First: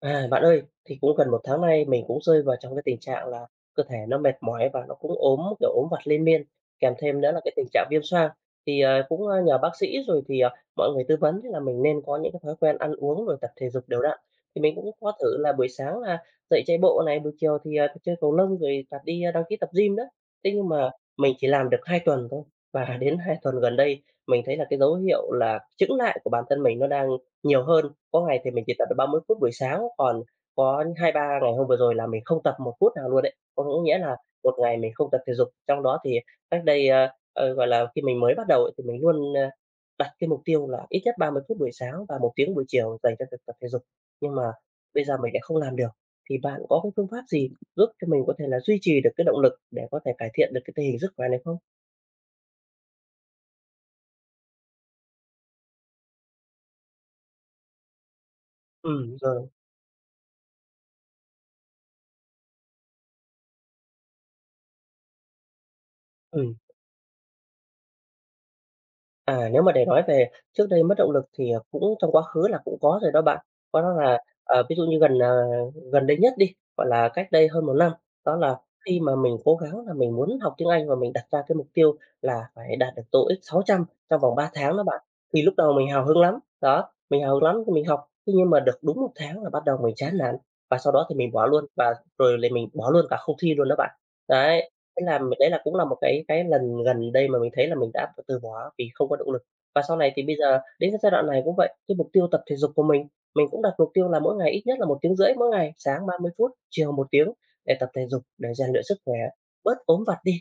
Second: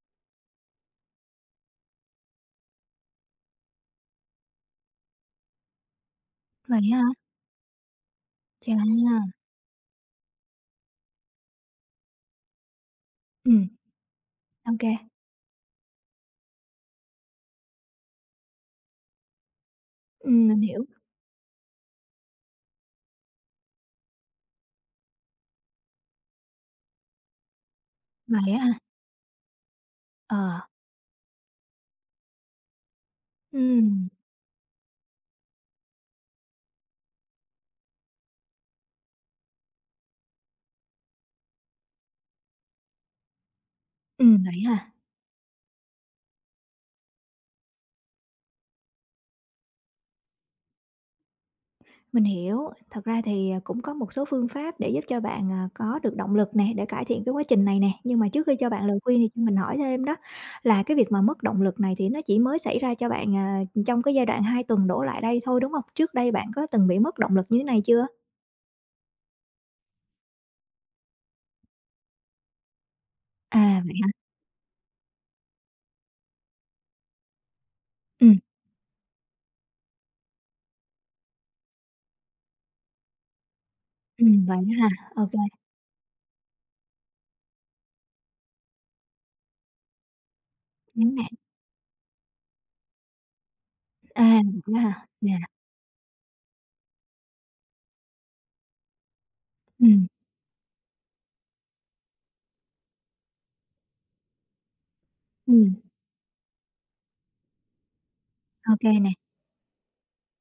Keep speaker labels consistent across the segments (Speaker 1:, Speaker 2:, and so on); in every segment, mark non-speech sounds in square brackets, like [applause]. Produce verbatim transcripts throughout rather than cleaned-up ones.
Speaker 1: À, bạn ơi, thì cũng gần một tháng nay mình cũng rơi vào trong cái tình trạng là cơ thể nó mệt mỏi và nó cũng ốm, kiểu, ốm vặt liên miên,
Speaker 2: Vậy
Speaker 1: kèm
Speaker 2: ha.
Speaker 1: thêm nữa là cái tình trạng viêm xoang. Thì, ờ, cũng
Speaker 2: Chà.
Speaker 1: nhờ bác sĩ rồi thì, ờ, mọi người tư vấn là mình nên có những cái thói quen ăn uống rồi tập
Speaker 2: Ừm.
Speaker 1: thể dục đều đặn, thì
Speaker 2: Ô
Speaker 1: mình cũng
Speaker 2: kê.
Speaker 1: có thử là buổi sáng là dậy chạy bộ này, buổi chiều thì, ờ, chơi cầu lông rồi tập đi, a đăng ký tập gym nữa.
Speaker 2: Ừm,
Speaker 1: Thế
Speaker 2: mình
Speaker 1: nhưng
Speaker 2: hiểu.
Speaker 1: mà mình chỉ làm được hai tuần thôi và đến hai tuần gần đây mình thấy là cái dấu hiệu là chững lại của bản thân mình nó đang nhiều hơn, có ngày thì
Speaker 2: Vậy á
Speaker 1: mình
Speaker 2: ha.
Speaker 1: chỉ tập được ba mươi phút buổi sáng, còn
Speaker 2: Ờ.
Speaker 1: có hai ba ngày hôm vừa rồi là mình không tập một phút nào luôn ấy. Có nghĩa
Speaker 2: Ừm.
Speaker 1: là một ngày mình không tập thể dục, trong đó thì cách đây, ờ, ờ, gọi là, khi mình mới bắt đầu thì mình luôn, ơ, đặt cái mục tiêu là ít nhất ba mươi phút buổi sáng và một tiếng buổi chiều dành cho việc tập thể dục, nhưng
Speaker 2: Ừm,
Speaker 1: mà
Speaker 2: vậy ha.
Speaker 1: bây giờ mình lại không làm được. Thì bạn có cái phương pháp gì giúp cho mình có thể là duy trì được cái động lực để có thể cải thiện được cái tình hình sức khỏe này không?
Speaker 2: Mình hiểu, thật ra thì, à, cũng có một số phương pháp để giúp cho bạn, à, có được động lực nè, để cải thiện cái quá trình này nè. Nhưng mà trước khi cho bạn lời
Speaker 1: Ừm,
Speaker 2: khuyên thì cho
Speaker 1: rồi.
Speaker 2: mình hỏi thêm đó, là cái việc mà mất động lực này thì nó chỉ mới xảy ra cho bạn, à, trong cái giai đoạn hai tuần đổ lại đây thôi, đúng hông? Trước đây bạn
Speaker 1: Ừm.
Speaker 2: có từng bị mất động lực như thế này chưa?
Speaker 1: À, nếu mà để nói về trước đây mất động lực thì, à, cũng trong quá khứ là cũng có rồi đó bạn. Có
Speaker 2: À,
Speaker 1: đó
Speaker 2: vậy hả?
Speaker 1: là, ờ, ví dụ như gần, ờ, gần đây nhất đi, gọi là, cách đây hơn một năm, đó
Speaker 2: Ừm.
Speaker 1: là khi mà mình cố gắng là mình muốn học tiếng Anh và mình đặt ra cái mục tiêu là phải đạt được TOEIC sáu trăm trong vòng
Speaker 2: Ừm.
Speaker 1: ba
Speaker 2: Vậy
Speaker 1: tháng
Speaker 2: á
Speaker 1: đó
Speaker 2: ha?
Speaker 1: bạn.
Speaker 2: Ô kê.
Speaker 1: Thì lúc đầu mình hào hứng lắm, đó, mình hào hứng lắm thì mình học. Thế nhưng mà được đúng một tháng là bắt đầu mình chán nản và sau đó
Speaker 2: Chán
Speaker 1: thì mình
Speaker 2: nản.
Speaker 1: bỏ luôn, và rồi thì mình bỏ luôn cả không thi luôn đó bạn.
Speaker 2: À,
Speaker 1: Đấy,
Speaker 2: [unintelligible]
Speaker 1: thế
Speaker 2: ha?
Speaker 1: là, ừm,
Speaker 2: Yeah.
Speaker 1: đấy cũng là một cái cái lần gần đây mà mình thấy là mình đã từ bỏ vì không có động lực. Và sau
Speaker 2: Ừm.
Speaker 1: này thì bây giờ đến cái giai đoạn này cũng vậy. Cái mục tiêu tập thể dục của mình, mình cũng đặt mục tiêu là mỗi ngày ít nhất là một tiếng rưỡi mỗi ngày,
Speaker 2: Ừm.
Speaker 1: sáng ba mươi phút, chiều một tiếng để tập thể dục, để rèn
Speaker 2: Ô
Speaker 1: luyện sức
Speaker 2: kê này.
Speaker 1: khỏe, bớt ốm vặt đi.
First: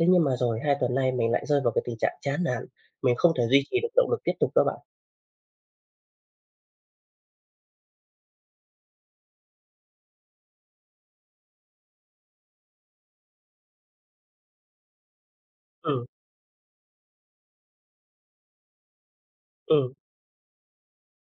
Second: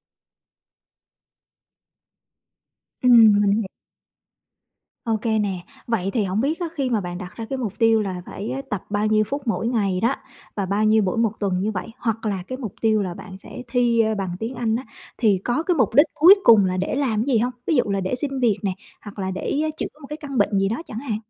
Speaker 1: Thế nhưng mà rồi hai tuần nay mình lại rơi vào cái tình trạng chán nản, mình không
Speaker 2: Ừm,
Speaker 1: thể
Speaker 2: mình
Speaker 1: duy
Speaker 2: hi
Speaker 1: trì được động lực tiếp tục đó bạn.
Speaker 2: Ô kê nè, vậy thì hổng biết á khi mà bạn đặt ra cái mục tiêu là phải á, tập bao nhiêu phút mỗi ngày đó và bao nhiêu mỗi một tuần như vậy hoặc là cái mục tiêu là bạn sẽ thi, ơ, bằng tiếng Anh á, thì có cái mục
Speaker 1: Ừm.
Speaker 2: đích cuối cùng là để làm cái gì hông? Ví dụ là để xin việc nè hoặc là để chữa
Speaker 1: Ừm.
Speaker 2: một cái căn bệnh gì đó chẳng hạn.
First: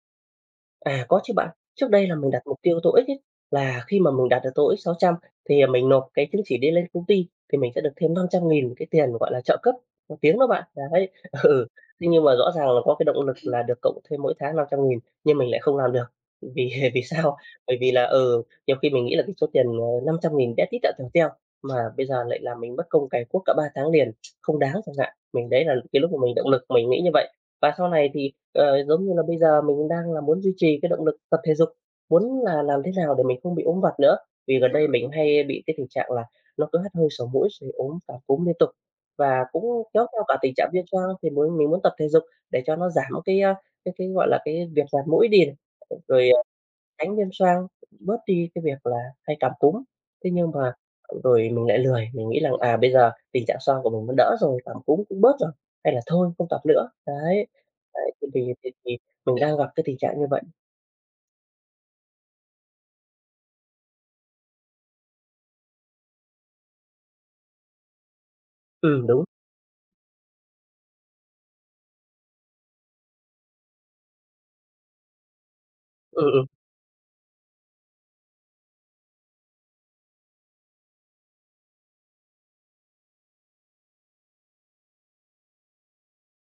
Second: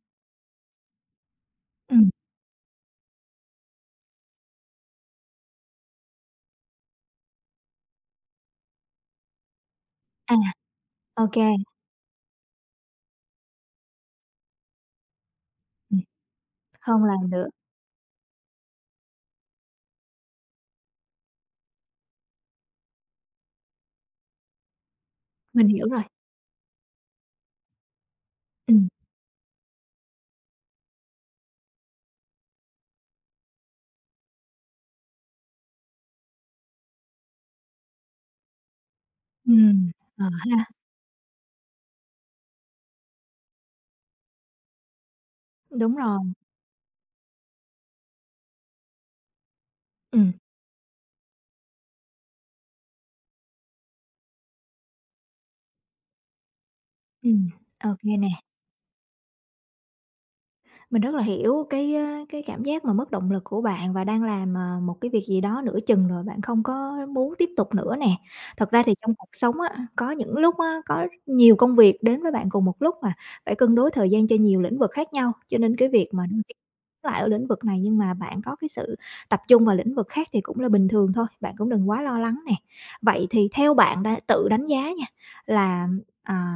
Speaker 1: À, có chứ bạn. Trước đây
Speaker 2: Ừm.
Speaker 1: là mình đặt mục tiêu TOEIC ấy, là khi mà mình đạt được TOEIC sáu trăm thì, à, mình nộp cái chứng chỉ đấy lên công ty thì mình sẽ được thêm năm trăm nghìn cái tiền, gọi là, trợ cấp học
Speaker 2: À,
Speaker 1: tiếng đó bạn, đấy.
Speaker 2: ô kê.
Speaker 1: Ừ, nhưng mà rõ ràng là có cái động lực là được cộng thêm mỗi tháng năm trăm nghìn nhưng mình lại không làm
Speaker 2: Ừm.
Speaker 1: được. Vì vì
Speaker 2: Không làm
Speaker 1: sao?
Speaker 2: được.
Speaker 1: Bởi vì là, ừ, nhiều khi mình nghĩ là cái số tiền, ờ, năm trăm nghìn bé tí tẹo tèo teo, mà bây giờ lại làm mình mất công cày cuốc cả ba tháng liền, không đáng chẳng hạn, mình đấy
Speaker 2: Mình
Speaker 1: là
Speaker 2: hiểu
Speaker 1: cái
Speaker 2: rồi.
Speaker 1: lúc mà mình động lực mình nghĩ như vậy. Và sau này thì, ờ,
Speaker 2: Ừm.
Speaker 1: giống như là, bây giờ mình đang là muốn duy trì cái động lực tập thể dục, muốn là làm thế nào để mình không bị ốm vặt nữa, vì gần đây mình cũng hay bị cái tình trạng là nó cứ hắt hơi sổ mũi rồi ốm và cúm liên tục, và cũng
Speaker 2: Ừm,
Speaker 1: kéo theo
Speaker 2: ờ
Speaker 1: cả tình trạng
Speaker 2: ha.
Speaker 1: viêm xoang. Thì muốn mình muốn tập thể dục để cho nó giảm cái, à, cái cái, gọi là, cái việc ngạt mũi đi,
Speaker 2: Đúng rồi.
Speaker 1: rồi, à, tránh viêm xoang, bớt đi cái việc là hay cảm cúm. Thế
Speaker 2: Ừm.
Speaker 1: nhưng mà, ờ, rồi mình lại lười, mình nghĩ rằng, à, bây giờ tình trạng xoang của mình nó đỡ rồi, cảm cúm cũng bớt rồi, hay là thôi không tập nữa. Đấy,
Speaker 2: Ừm, ô
Speaker 1: đấy
Speaker 2: kê
Speaker 1: thì
Speaker 2: nè.
Speaker 1: thì thì thì mình đang gặp cái tình trạng như vậy.
Speaker 2: Mình rất là hiểu cái, ơ, cái cảm giác mà mất động lực của bạn và đang làm, à, một cái việc gì đó nửa chừng rồi bạn không có muốn tiếp tục nữa nè. Thật ra thì
Speaker 1: Ừm,
Speaker 2: trong
Speaker 1: đúng.
Speaker 2: cuộc sống á, có những lúc á có nhiều công việc đến với bạn cùng một lúc mà phải cân đối thời gian cho nhiều lĩnh vực khác nhau, cho nên cái việc
Speaker 1: Ừ,
Speaker 2: mà
Speaker 1: ừ.
Speaker 2: [unintelligible] lại ở lĩnh vực này nhưng mà bạn có cái sự tập trung vào lĩnh vực khác thì cũng là bình thường thôi, bạn cũng đừng quá lo lắng nè. Vậy thì theo bạn đã tự đánh giá nha, là, à,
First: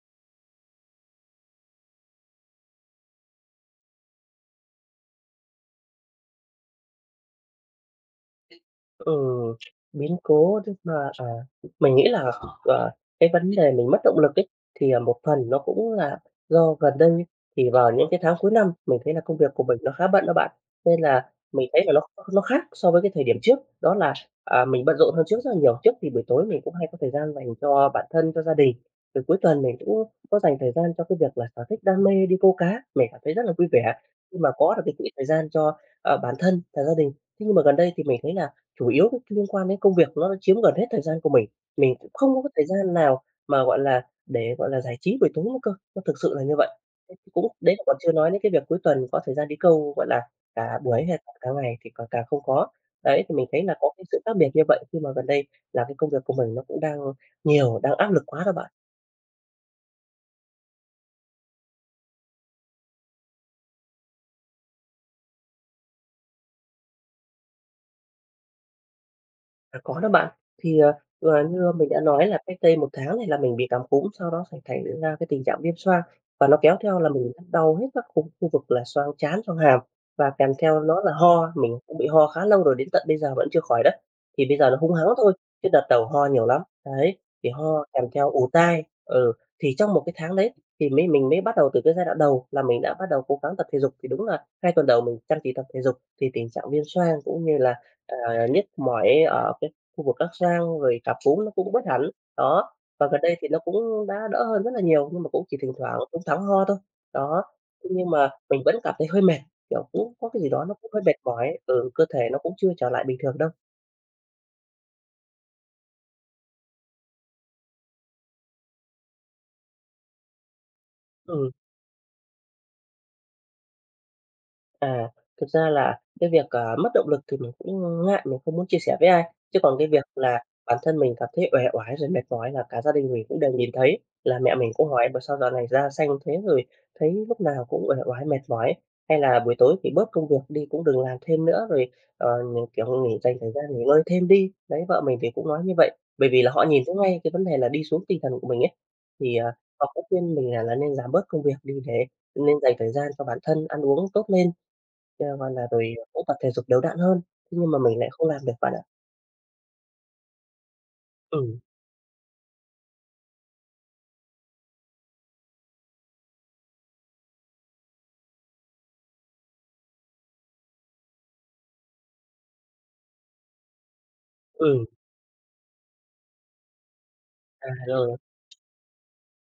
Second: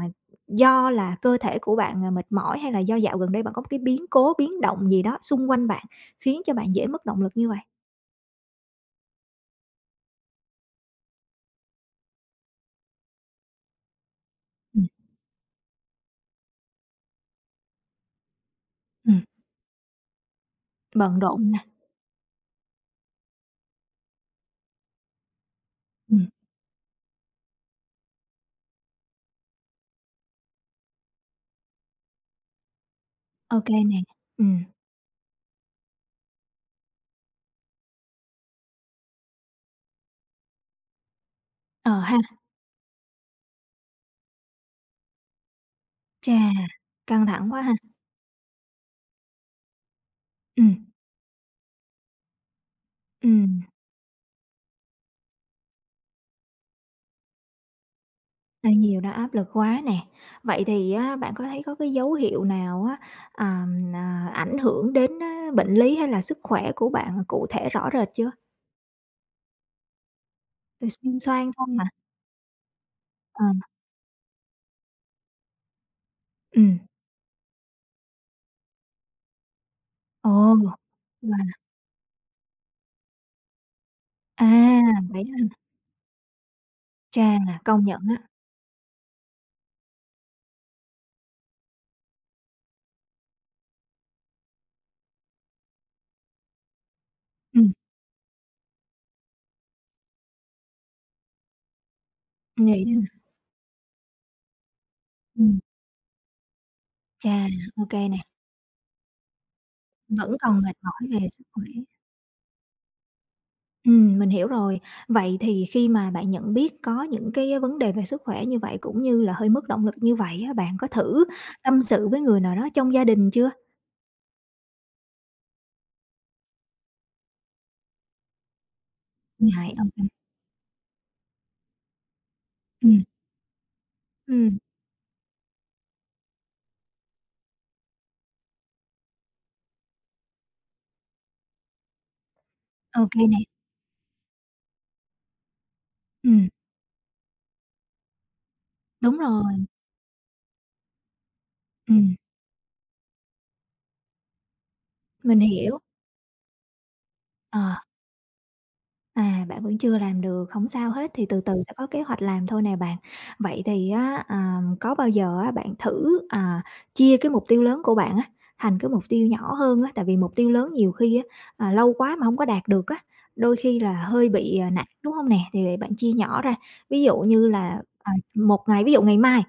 Speaker 2: do là cơ thể của bạn, ờ, mệt mỏi hay là do dạo gần đây bạn có cái biến cố, biến động gì đó xung quanh bạn khiến cho bạn dễ mất động lực như vậy?
Speaker 1: Ừ, biến cố chắc mà, à, mình nghĩ là, ờ, cái vấn đề mình mất động lực ấy,
Speaker 2: Ừm.
Speaker 1: thì, à, một phần nó cũng là do gần đây thì vào những cái tháng cuối năm, mình thấy là
Speaker 2: Ừm.
Speaker 1: công việc của mình nó khá bận đó bạn. Nên
Speaker 2: Bận
Speaker 1: là
Speaker 2: rộn nè.
Speaker 1: mình thấy là nó nó khác so với cái thời điểm trước đó là, à, mình bận rộn hơn trước rất là nhiều. Trước thì buổi
Speaker 2: Ừm.
Speaker 1: tối mình cũng hay có thời gian dành cho bản thân, cho gia đình, rồi cuối tuần mình cũng có dành thời gian cho cái việc là sở thích đam mê đi câu cá, mình cảm thấy rất là
Speaker 2: Ô
Speaker 1: vui
Speaker 2: kê
Speaker 1: vẻ
Speaker 2: nè,
Speaker 1: khi mà
Speaker 2: ừm.
Speaker 1: có được cái quỹ thời gian cho, a, bản thân và gia đình. Thế nhưng mà gần đây thì mình thấy là chủ yếu liên quan đến công việc nó chiếm gần hết thời gian của mình.
Speaker 2: Ờ
Speaker 1: Mình cũng
Speaker 2: ha.
Speaker 1: không có cái thời gian nào mà, gọi là, để, gọi là, giải trí buổi tối nữa cơ, nó thực
Speaker 2: Chà,
Speaker 1: sự là như vậy.
Speaker 2: căng
Speaker 1: [unintelligible] cũng
Speaker 2: thẳng quá ha.
Speaker 1: đấy còn chưa nói đến cái việc cuối tuần có thời gian đi câu, gọi là, cả
Speaker 2: Ừm.
Speaker 1: buổi hay cả ngày thì c càng không có. Đấy, thì mình thấy
Speaker 2: Ừm.
Speaker 1: là có cái sự khác biệt như vậy khi mà gần đây là cái công việc của mình nó cũng đang nhiều, đang áp lực quá đó bạn.
Speaker 2: Hơi nhiều đó, áp lực quá nè. Vậy thì á bạn có thấy có cái dấu hiệu nào á, ờm, à, ảnh hưởng đến, ơ, bệnh lý hay là sức khỏe của bạn cụ thể rõ rệt chưa?
Speaker 1: À, có đó bạn. Thì, ờ,
Speaker 2: [unintelligible] Viêm
Speaker 1: vừa
Speaker 2: xoang
Speaker 1: như
Speaker 2: không mà
Speaker 1: mình đã nói là cách đây một tháng thì là
Speaker 2: Ờ.
Speaker 1: mình bị cảm cúm, sau đó sẽ thành ra cái tình trạng viêm xoang và nó kéo
Speaker 2: Ừm.
Speaker 1: theo là mình đau nhức các cục khu vực là xoang trán, xoang hàm
Speaker 2: Ồ,
Speaker 1: và kèm theo đó là ho.
Speaker 2: wow.
Speaker 1: Mình cũng bị ho khá lâu rồi đến tận bây giờ vẫn chưa khỏi đấy. Thì
Speaker 2: À,
Speaker 1: bây giờ là húng hắng
Speaker 2: vậy
Speaker 1: thôi,
Speaker 2: ha.
Speaker 1: chứ đợt đầu ho nhiều lắm, đấy,
Speaker 2: Chà,
Speaker 1: thì ho
Speaker 2: công nhận
Speaker 1: kèm
Speaker 2: á.
Speaker 1: theo ù tai, ừ. Thì trong một cái tháng đấy thì mới mình mới bắt đầu từ cái giai đoạn đầu là mình đã bắt đầu cố gắng tập thể dục, thì đúng là hai tuần đầu mình chăm chỉ tập thể dục thì tình trạng viêm xoang cũng như
Speaker 2: Ừm.
Speaker 1: là, à, nhức mỏi ở cái khu vực các xoang rồi cảm cúm nó cũng bớt hẳn. Đó,
Speaker 2: Nghỉ, ơ
Speaker 1: và gần đây thì nó cũng đã đỡ hơn rất là nhiều, nhưng mà cũng chỉ
Speaker 2: Ừm.
Speaker 1: thỉnh thoảng húng thắng ho thôi. Đó,
Speaker 2: Chà, ô kê
Speaker 1: nhưng
Speaker 2: nè.
Speaker 1: mà mình vẫn cảm thấy hơi mệt, kiểu, cũng có
Speaker 2: Vẫn
Speaker 1: cái gì
Speaker 2: còn
Speaker 1: đó
Speaker 2: mệt
Speaker 1: nó cũng hơi
Speaker 2: mỏi
Speaker 1: mệt
Speaker 2: về sức
Speaker 1: mỏi,
Speaker 2: khỏe.
Speaker 1: ừ, cơ thể nó cũng chưa trở lại bình thường đâu.
Speaker 2: Ừm, mình hiểu rồi, vậy thì khi mà bạn nhận biết có những cái vấn đề về sức khỏe như vậy cũng như là hơi mất động lực như vậy á, bạn có thử
Speaker 1: Ừm.
Speaker 2: tâm sự với người nào đó trong gia đình chưa?
Speaker 1: À, thực ra là cái việc, à, mất động lực thì mình cũng, ưm, ngại, mình không muốn chia sẻ với ai. Chứ
Speaker 2: Ngại,
Speaker 1: còn
Speaker 2: ô
Speaker 1: cái việc
Speaker 2: kê.
Speaker 1: là bản thân mình cảm thấy uể oải rồi mệt mỏi là cả gia
Speaker 2: Ừm.
Speaker 1: đình mình cũng đều nhìn thấy, là mẹ
Speaker 2: Ừm.
Speaker 1: mình cũng hỏi mà sao dạo này da xanh thế, rồi thấy lúc nào cũng uể oải mệt mỏi, hay là buổi tối thì bớt công việc đi cũng đừng làm thêm nữa rồi, ờ, mình,
Speaker 2: Ô
Speaker 1: kiểu, nghỉ
Speaker 2: kê
Speaker 1: dành
Speaker 2: nè.
Speaker 1: thời gian nghỉ ngơi thêm đi. Đấy, vợ mình thì cũng nói như vậy, bởi vì
Speaker 2: Ừm.
Speaker 1: là họ nhìn thấy ngay cái vấn đề là đi xuống tinh thần của mình ấy.
Speaker 2: Đúng
Speaker 1: Thì, à,
Speaker 2: rồi.
Speaker 1: họ cũng khuyên mình là là nên giảm bớt công việc đi để
Speaker 2: Ừm.
Speaker 1: nên dành thời gian cho bản thân ăn uống tốt lên, cha
Speaker 2: Mình
Speaker 1: gọi là,
Speaker 2: hiểu.
Speaker 1: rồi cũng tập thể dục đều đặn hơn, thế nhưng
Speaker 2: Ờ.
Speaker 1: mà mình lại không làm được bạn ạ.
Speaker 2: À, bạn vẫn chưa làm được, hổng sao hết thì từ từ
Speaker 1: Ừ.
Speaker 2: sẽ có kế hoạch làm thôi nè bạn. Vậy thì á, à, có bao giờ á bạn thử, à, chia cái mục tiêu lớn của bạn á thành cái mục tiêu nhỏ hơn á, tại vì mục tiêu lớn nhiều khi á, à, lâu quá mà hông có đạt được á, đôi khi là hơi bị, à,
Speaker 1: Ừ.
Speaker 2: nản, đúng hông nè? Thì vậy bạn chia nhỏ ra, ví dụ như
Speaker 1: À,
Speaker 2: là, à,
Speaker 1: rồi.
Speaker 2: một ngày ví dụ ngày mai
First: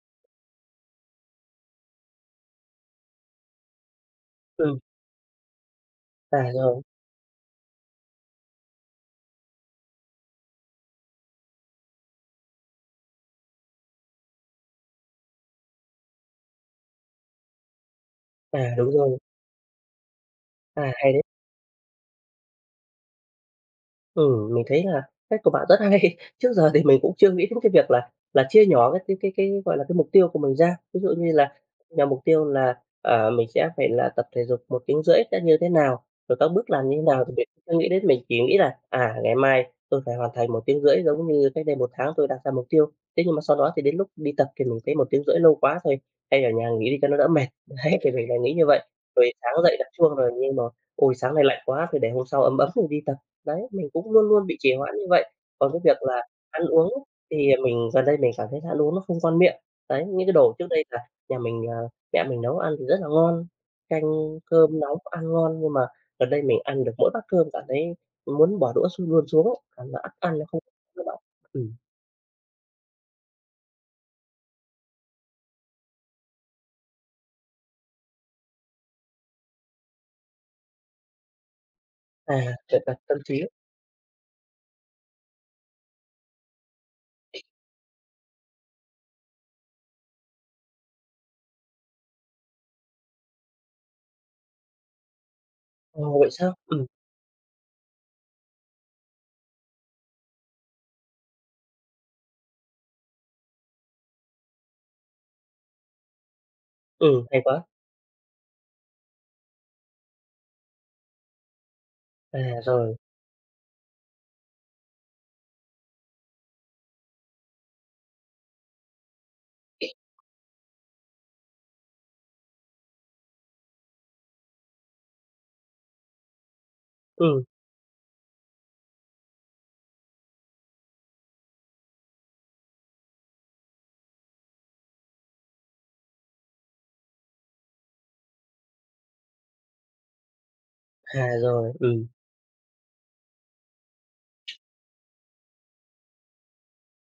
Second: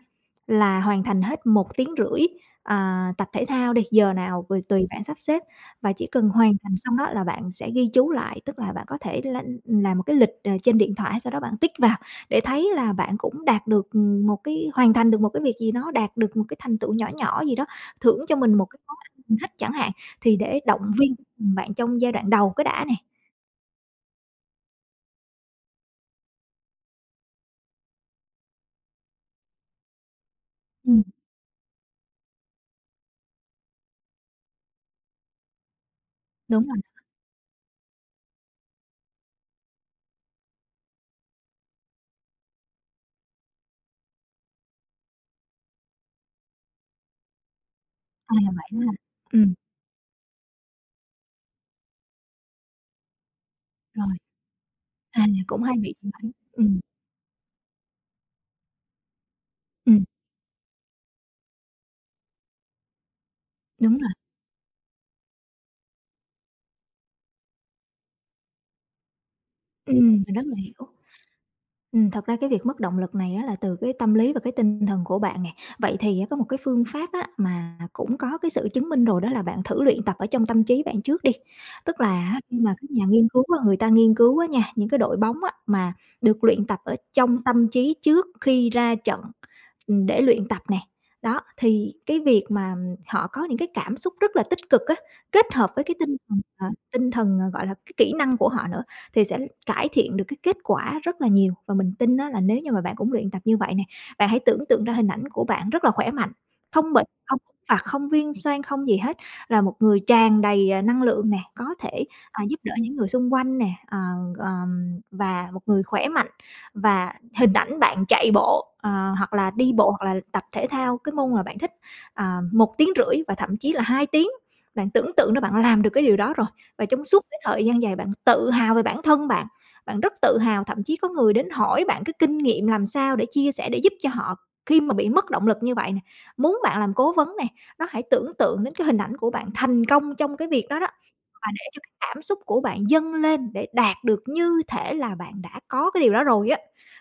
Speaker 2: là hoàn thành hết một tiếng rưỡi, à, tập thể thao đi, giờ nào thì
Speaker 1: Ừ.
Speaker 2: tùy bạn sắp xếp và chỉ cần
Speaker 1: À,
Speaker 2: hoàn thành
Speaker 1: rồi.
Speaker 2: xong đó là bạn sẽ ghi chú lại. Tức là bạn có thể l làm một cái lịch, à, trên điện thoại hay sao đó bạn tích vào để thấy là bạn cũng đạt được, ừm, một cái hoàn thành được một cái việc gì đó, đạt được một cái thành tựu nhỏ nhỏ gì đó, thưởng cho mình một
Speaker 1: À,
Speaker 2: cái
Speaker 1: đúng
Speaker 2: món
Speaker 1: rồi.
Speaker 2: ăn mình thích chẳng hạn, thì để
Speaker 1: À,
Speaker 2: động
Speaker 1: hay
Speaker 2: viên,
Speaker 1: đấy.
Speaker 2: ừm, bạn trong giai đoạn đầu cái đã nè.
Speaker 1: Ừ, mình thấy là cách của bạn rất hay. Trước giờ thì mình cũng chưa nghĩ đến cái việc là là chia nhỏ cái cái cái cái, gọi là, cái mục tiêu của mình ra. Ví
Speaker 2: Ừm.
Speaker 1: dụ như là, à, mục tiêu là, à, mình sẽ phải là tập thể dục một tiếng rưỡi sẽ như thế nào, rồi các
Speaker 2: Đúng
Speaker 1: bước
Speaker 2: rồi.
Speaker 1: làm như nào thì mình chưa nghĩ đến, mình chỉ nghĩ là, "À, ngày mai tôi phải hoàn thành một tiếng rưỡi giống như cách đây một tháng tôi đặt ra mục tiêu." Thế nhưng mà sau đó thì đến lúc đi tập thì mình thấy "một tiếng rưỡi lâu quá, thôi, hay ở nhà nghỉ đi cho nó đỡ mệt." Đấy, thì mình đã
Speaker 2: À,
Speaker 1: nghĩ
Speaker 2: vậy
Speaker 1: như vậy.
Speaker 2: đó ha.
Speaker 1: Rồi
Speaker 2: Ừm.
Speaker 1: sáng dậy đặt chuông rồi nhưng mà, "Ôi, sáng nay lạnh quá thôi để hôm sau ấm ấm rồi đi tập." Đấy, mình
Speaker 2: Rồi.
Speaker 1: cũng luôn luôn bị trì hoãn như
Speaker 2: À,
Speaker 1: vậy.
Speaker 2: cũng
Speaker 1: Còn
Speaker 2: hay
Speaker 1: cái
Speaker 2: bị
Speaker 1: việc
Speaker 2: trì
Speaker 1: là
Speaker 2: hoãn.
Speaker 1: ăn
Speaker 2: Ừm.
Speaker 1: uống thì mình gần đây mình cảm thấy ăn uống nó không ngon miệng.
Speaker 2: Ừm.
Speaker 1: Đấy, những cái đồ trước đây là nhà mình, à, mẹ mình nấu ăn thì rất là ngon,
Speaker 2: Đúng
Speaker 1: canh
Speaker 2: rồi.
Speaker 1: cơm nóng ăn ngon, nhưng mà gần đây mình ăn được mỗi bát cơm cảm thấy muốn bỏ đũa x luôn xuống ấy, à,
Speaker 2: Ừm,
Speaker 1: nó ắt
Speaker 2: mình
Speaker 1: ăn,
Speaker 2: rất
Speaker 1: nó
Speaker 2: là
Speaker 1: không.
Speaker 2: hiểu.
Speaker 1: [unintelligible] Ừm.
Speaker 2: Ừm, thật ra cái việc mất động lực này á là từ cái tâm lý và cái tinh thần của bạn nè. Vậy thì á có một cái phương pháp á mà cũng có cái sự chứng minh rồi đó là bạn thử luyện tập ở trong tâm trí bạn trước đi. Tức là
Speaker 1: À,
Speaker 2: á khi mà
Speaker 1: luyện
Speaker 2: các
Speaker 1: tập
Speaker 2: nhà
Speaker 1: tâm
Speaker 2: nghiên cứu
Speaker 1: trí.
Speaker 2: á, người ta nghiên cứu á nha, những cái đội bóng á mà được luyện tập ở trong tâm trí trước khi ra trận, ừm, để luyện tập nè, đó, thì cái việc mà họ có những cái cảm xúc rất là tích cực á, kết hợp với cái tinh
Speaker 1: Ồ, vậy
Speaker 2: thần,
Speaker 1: sao?
Speaker 2: ờ,
Speaker 1: Ừm.
Speaker 2: tinh thần, gọi là, cái kỹ năng của họ nữa thì sẽ cải thiện được cái kết quả rất là nhiều và mình tin á là nếu như mà bạn cũng luyện tập như vậy nè. Bạn hãy tưởng tượng ra hình ảnh của bạn rất là khỏe mạnh, không bệnh,
Speaker 1: Ừ,
Speaker 2: không
Speaker 1: hay quá.
Speaker 2: phạt, không viêm xoang, không gì hết, là một người tràn đầy, à, năng lượng nè, có thể,
Speaker 1: À,
Speaker 2: à, giúp đỡ những
Speaker 1: rồi.
Speaker 2: người xung quanh nè, ờ, ờm, và một người khỏe mạnh và hình ảnh bạn chạy bộ, ờ, hoặc là đi bộ, hoặc là tập thể thao cái môn mà bạn thích, à, một tiếng rưỡi và thậm chí là hai tiếng. Bạn tưởng tượng ra bạn làm được cái điều đó rồi, và trong suốt cái
Speaker 1: Ừm.
Speaker 2: thời gian dài bạn tự hào về bản thân bạn, bạn rất tự hào. Thậm chí có người đến hỏi bạn cái kinh nghiệm làm sao để chia sẻ để giúp cho họ khi mà bị mất động lực như vậy nè, muốn bạn làm cố vấn nè. Đó, hãy tưởng tượng đến cái hình ảnh của bạn thành công trong cái việc đó đó,
Speaker 1: À,
Speaker 2: và để
Speaker 1: rồi,
Speaker 2: cho cái
Speaker 1: ừm.
Speaker 2: cảm xúc của bạn dâng lên để đạt được như thể là bạn đã có cái điều đó rồi á.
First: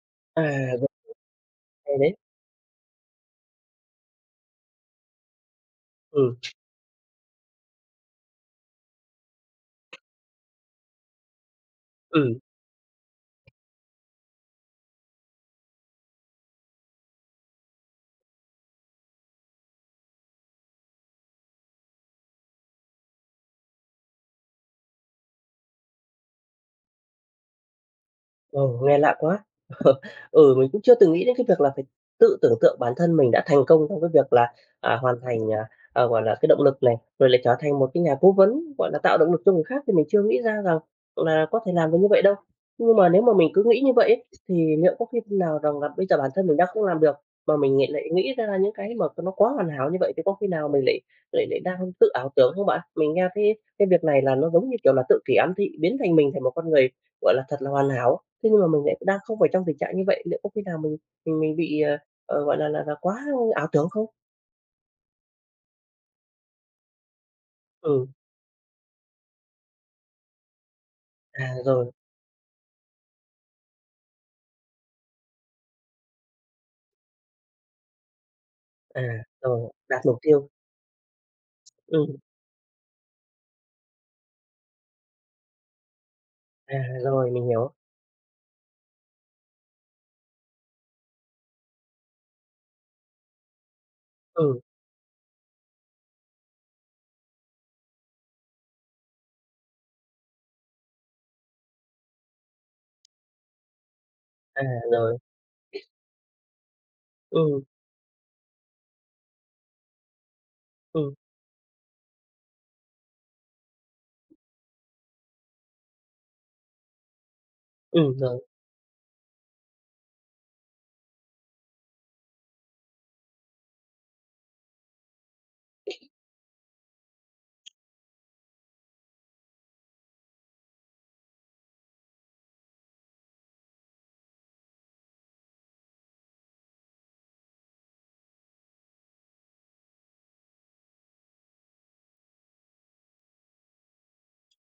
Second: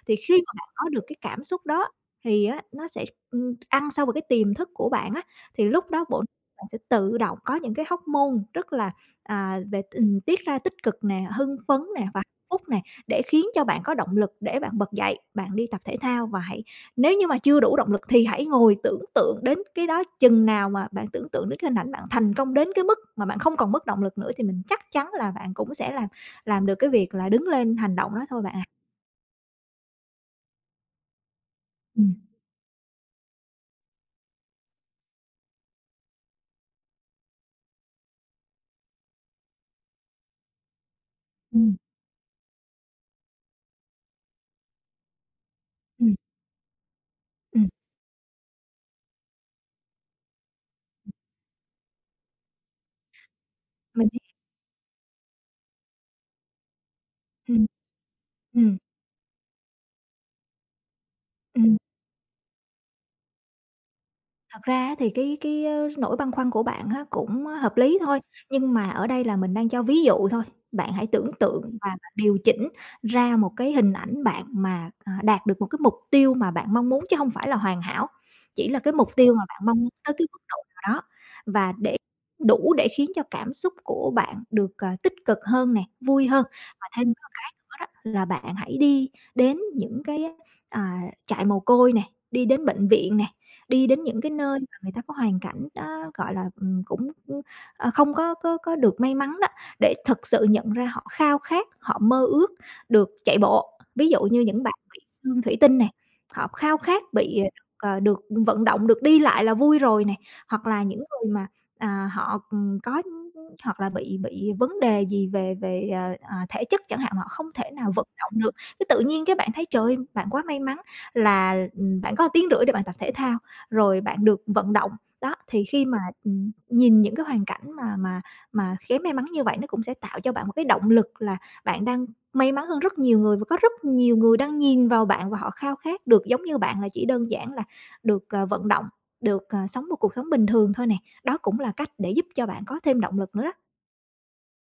Speaker 2: Thì khi
Speaker 1: À,
Speaker 2: mà bạn
Speaker 1: r
Speaker 2: có được cái cảm xúc đó
Speaker 1: hay đấy.
Speaker 2: thì á nó sẽ, ừm, ăn sâu vào cái tiềm thức của bạn á, thì lúc đó bộ
Speaker 1: Ừm.
Speaker 2: sẽ tự động có những cái hormone rất là, à, về t tiết ra tích cực nè, hưng phấn nè và hạnh
Speaker 1: Ừm.
Speaker 2: phúc nè, để khiến cho bạn có động lực để bạn bật dậy bạn đi tập thể thao. Và hãy nếu như mà chưa đủ động lực thì hãy ngồi tưởng tượng đến cái đó chừng nào mà bạn tưởng tượng đến cái hình ảnh bạn thành công đến cái mức mà bạn không còn mất động lực nữa thì mình chắc chắn là bạn cũng sẽ làm làm được cái việc là đứng lên hành động đó thôi bạn
Speaker 1: Ừ,
Speaker 2: ạ.
Speaker 1: nghe lạ quá. [chuckles] Ừ, mình cũng chưa từng nghĩ đến cái việc là phải
Speaker 2: Ừm.
Speaker 1: tự tưởng tượng bản thân mình đã thành công trong cái việc là, à, hoàn thành, à, à, gọi là, cái động lực này, rồi lại trở thành một cái nhà cố vấn, gọi là, tạo động lực cho người khác thì mình chưa nghĩ ra rằng là có thể
Speaker 2: Ừm.
Speaker 1: làm được như vậy đâu. Nhưng mà nếu mà mình cứ nghĩ như vậy ấy thì liệu có khi nào rằng là bây
Speaker 2: Ừm.
Speaker 1: giờ bản thân mình đang không làm được, mà
Speaker 2: Ừm.
Speaker 1: mình ng lại nghĩ ra những cái mà nó quá hoàn hảo như vậy thì có khi nào mình lại lại lại đang tự ảo tưởng không bạn? Mình nghe thấy cái việc
Speaker 2: Mình
Speaker 1: này
Speaker 2: h
Speaker 1: là nó giống như, kiểu là, tự kỷ ám thị, biến thành mình thành một con người, gọi là, thật
Speaker 2: Ừm.
Speaker 1: là hoàn hảo, thế nhưng mà
Speaker 2: Ừm.
Speaker 1: mình lại đang không phải trong tình trạng như vậy. Liệu có khi nào mình mình
Speaker 2: Ừm.
Speaker 1: bị, à, à, gọi là là là quá ảo tưởng không?
Speaker 2: Thật ra á, thì cái cái á, nỗi băn khoăn của bạn á, cũng hợp lý
Speaker 1: Ừ.
Speaker 2: thôi, nhưng mà ở đây là mình đang cho ví dụ thôi, bạn hãy tưởng
Speaker 1: À,
Speaker 2: tượng và
Speaker 1: rồi.
Speaker 2: bạn điều chỉnh ra một cái hình ảnh bạn mà, à, đạt được một cái mục tiêu mà bạn mong muốn, chứ hông phải là hoàn hảo, chỉ là cái
Speaker 1: À,
Speaker 2: mục tiêu mà bạn
Speaker 1: rồi,
Speaker 2: mong
Speaker 1: đạt
Speaker 2: tới
Speaker 1: mục
Speaker 2: cái mức
Speaker 1: tiêu.
Speaker 2: độ nào đó và để
Speaker 1: Ừm.
Speaker 2: đủ để khiến cho cảm xúc của bạn được, ờ, tích cực hơn nè, vui hơn.
Speaker 1: À,
Speaker 2: Và thêm một
Speaker 1: rồi
Speaker 2: cái
Speaker 1: mình hiểu.
Speaker 2: nữa đó là bạn hãy đi đến những cái á, ờ, trại mồ côi nè, đi đến bệnh viện nè, đi đến những cái nơi
Speaker 1: Ừ.
Speaker 2: mà người ta có hoàn cảnh đó, gọi là, ừm, cũng, ưm, ơ, không có có có được may mắn đó, để thực sự nhận ra họ khao khát, họ mơ ước được chạy bộ. Ví dụ như
Speaker 1: À,
Speaker 2: những bạn bị
Speaker 1: rồi.
Speaker 2: xương thủy tinh nè, họ khao khát bị
Speaker 1: Ừ.
Speaker 2: ờ, ờ, được vận động, được đi lại là vui rồi nè. Hoặc là những
Speaker 1: Ừ.
Speaker 2: người mà, à, họ, ừm, có hoặc là bị bị vấn đề gì về về, ờ, ờ, thể chất chẳng hạn, họ không thể nào vận
Speaker 1: Ừm,
Speaker 2: động
Speaker 1: rồi.
Speaker 2: được, cái tự nhiên cái bạn thấy, trời ơi, bạn quá may mắn là, ừm, bạn có tiếng rưỡi để bạn tập thể thao rồi bạn được vận động. Đó, thì khi mà, ừm, nhìn những cái hoàn cảnh mà mà mà kém may mắn như vậy nó cũng sẽ tạo cho bạn một cái động lực là bạn đang may mắn hơn rất nhiều người và có rất nhiều người đang nhìn vào bạn và họ khao khát được giống như bạn, là chỉ đơn giản là được, ờ, vận động, được, ờ, sống một cuộc sống bình thường thôi nè. Đó cũng là cách để giúp cho bạn có thêm động lực nữa đó.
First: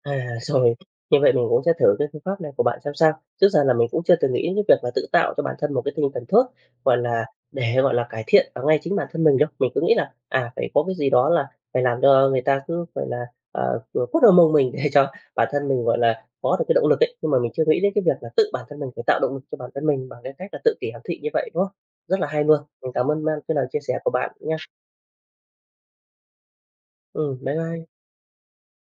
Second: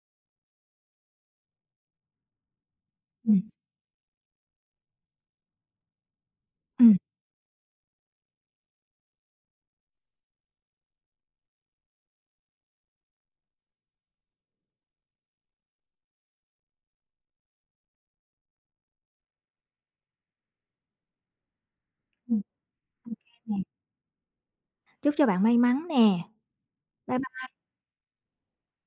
Speaker 1: À, rồi, như vậy mình cũng sẽ thử cái phương pháp này của bạn xem sao. Trước
Speaker 2: Ừm.
Speaker 1: giờ là mình cũng chưa từng nghĩ đến việc là tự tạo cho bản thân một cái tinh thần thuốc, gọi
Speaker 2: Ừm.
Speaker 1: là, để, gọi là, cải thiện ở ngay chính bản thân mình đâu. Mình cứ nghĩ là, à, phải có cái gì đó là phải làm cho người ta cứ, gọi là, ờ, qu quất vào mông mình để cho bản thân mình, gọi là, có được cái động lực ấy, nhưng mà mình chưa nghĩ đến cái việc là tự bản thân mình phải tạo động lực cho bản thân mình bằng cái cách là tự kỷ ám thị như vậy, đúng không? Rất là
Speaker 2: Ừm,
Speaker 1: hay luôn. Mình
Speaker 2: ô
Speaker 1: cảm ơn
Speaker 2: kê
Speaker 1: man cái
Speaker 2: nè.
Speaker 1: lời chia sẻ của bạn nha.
Speaker 2: Chúc cho bạn may mắn nè. Bye
Speaker 1: Ừm,
Speaker 2: bye.
Speaker 1: bye bye.